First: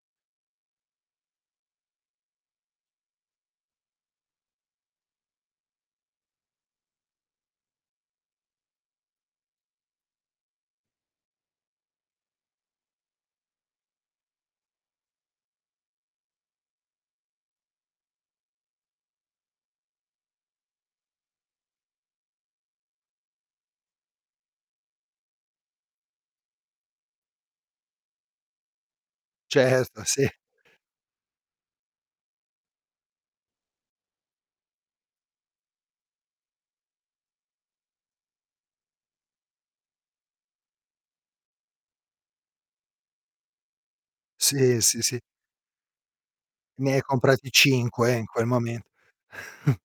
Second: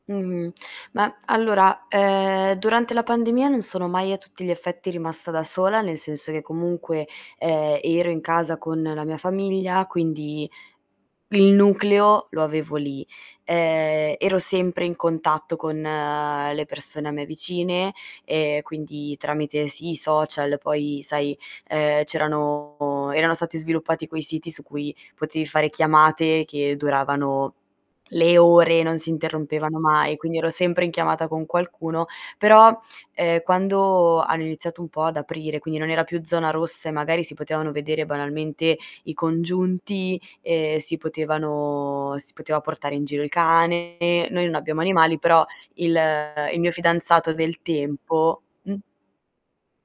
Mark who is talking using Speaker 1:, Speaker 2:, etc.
Speaker 1: Mh-mh. Ma allora, ehm, durante la pandemia non sono mai a tutti gli effetti rimasta da sola, nel senso che comunque, ehm, ero in casa con la mia famiglia, quindi il nucleo lo avevo lì. Ehm, ero sempre in contatto con le persone a me vicine e quindi tramite sì, i social, poi sai, ehm, c'erano erano stati sviluppati quei siti su cui potevi fare chiamate che duravano le ore, non si interrompevano
Speaker 2: Certo,
Speaker 1: mai,
Speaker 2: sì.
Speaker 1: quindi ero sempre in chiamata con qualcuno. Però, ehm, quando hanno iniziato un po' ad aprire, quindi non era più zona rossa e magari si potevano vedere banalmente i congiunti, ehm, si potevano si poteva portare in giro il cane, noi non
Speaker 2: Sì,
Speaker 1: abbiamo
Speaker 2: sì,
Speaker 1: animali,
Speaker 2: sì.
Speaker 1: però il il mio
Speaker 2: Ne hai
Speaker 1: fidanzato
Speaker 2: comprati
Speaker 1: del
Speaker 2: 5, in
Speaker 1: tempo
Speaker 2: quel
Speaker 1: mh?
Speaker 2: moment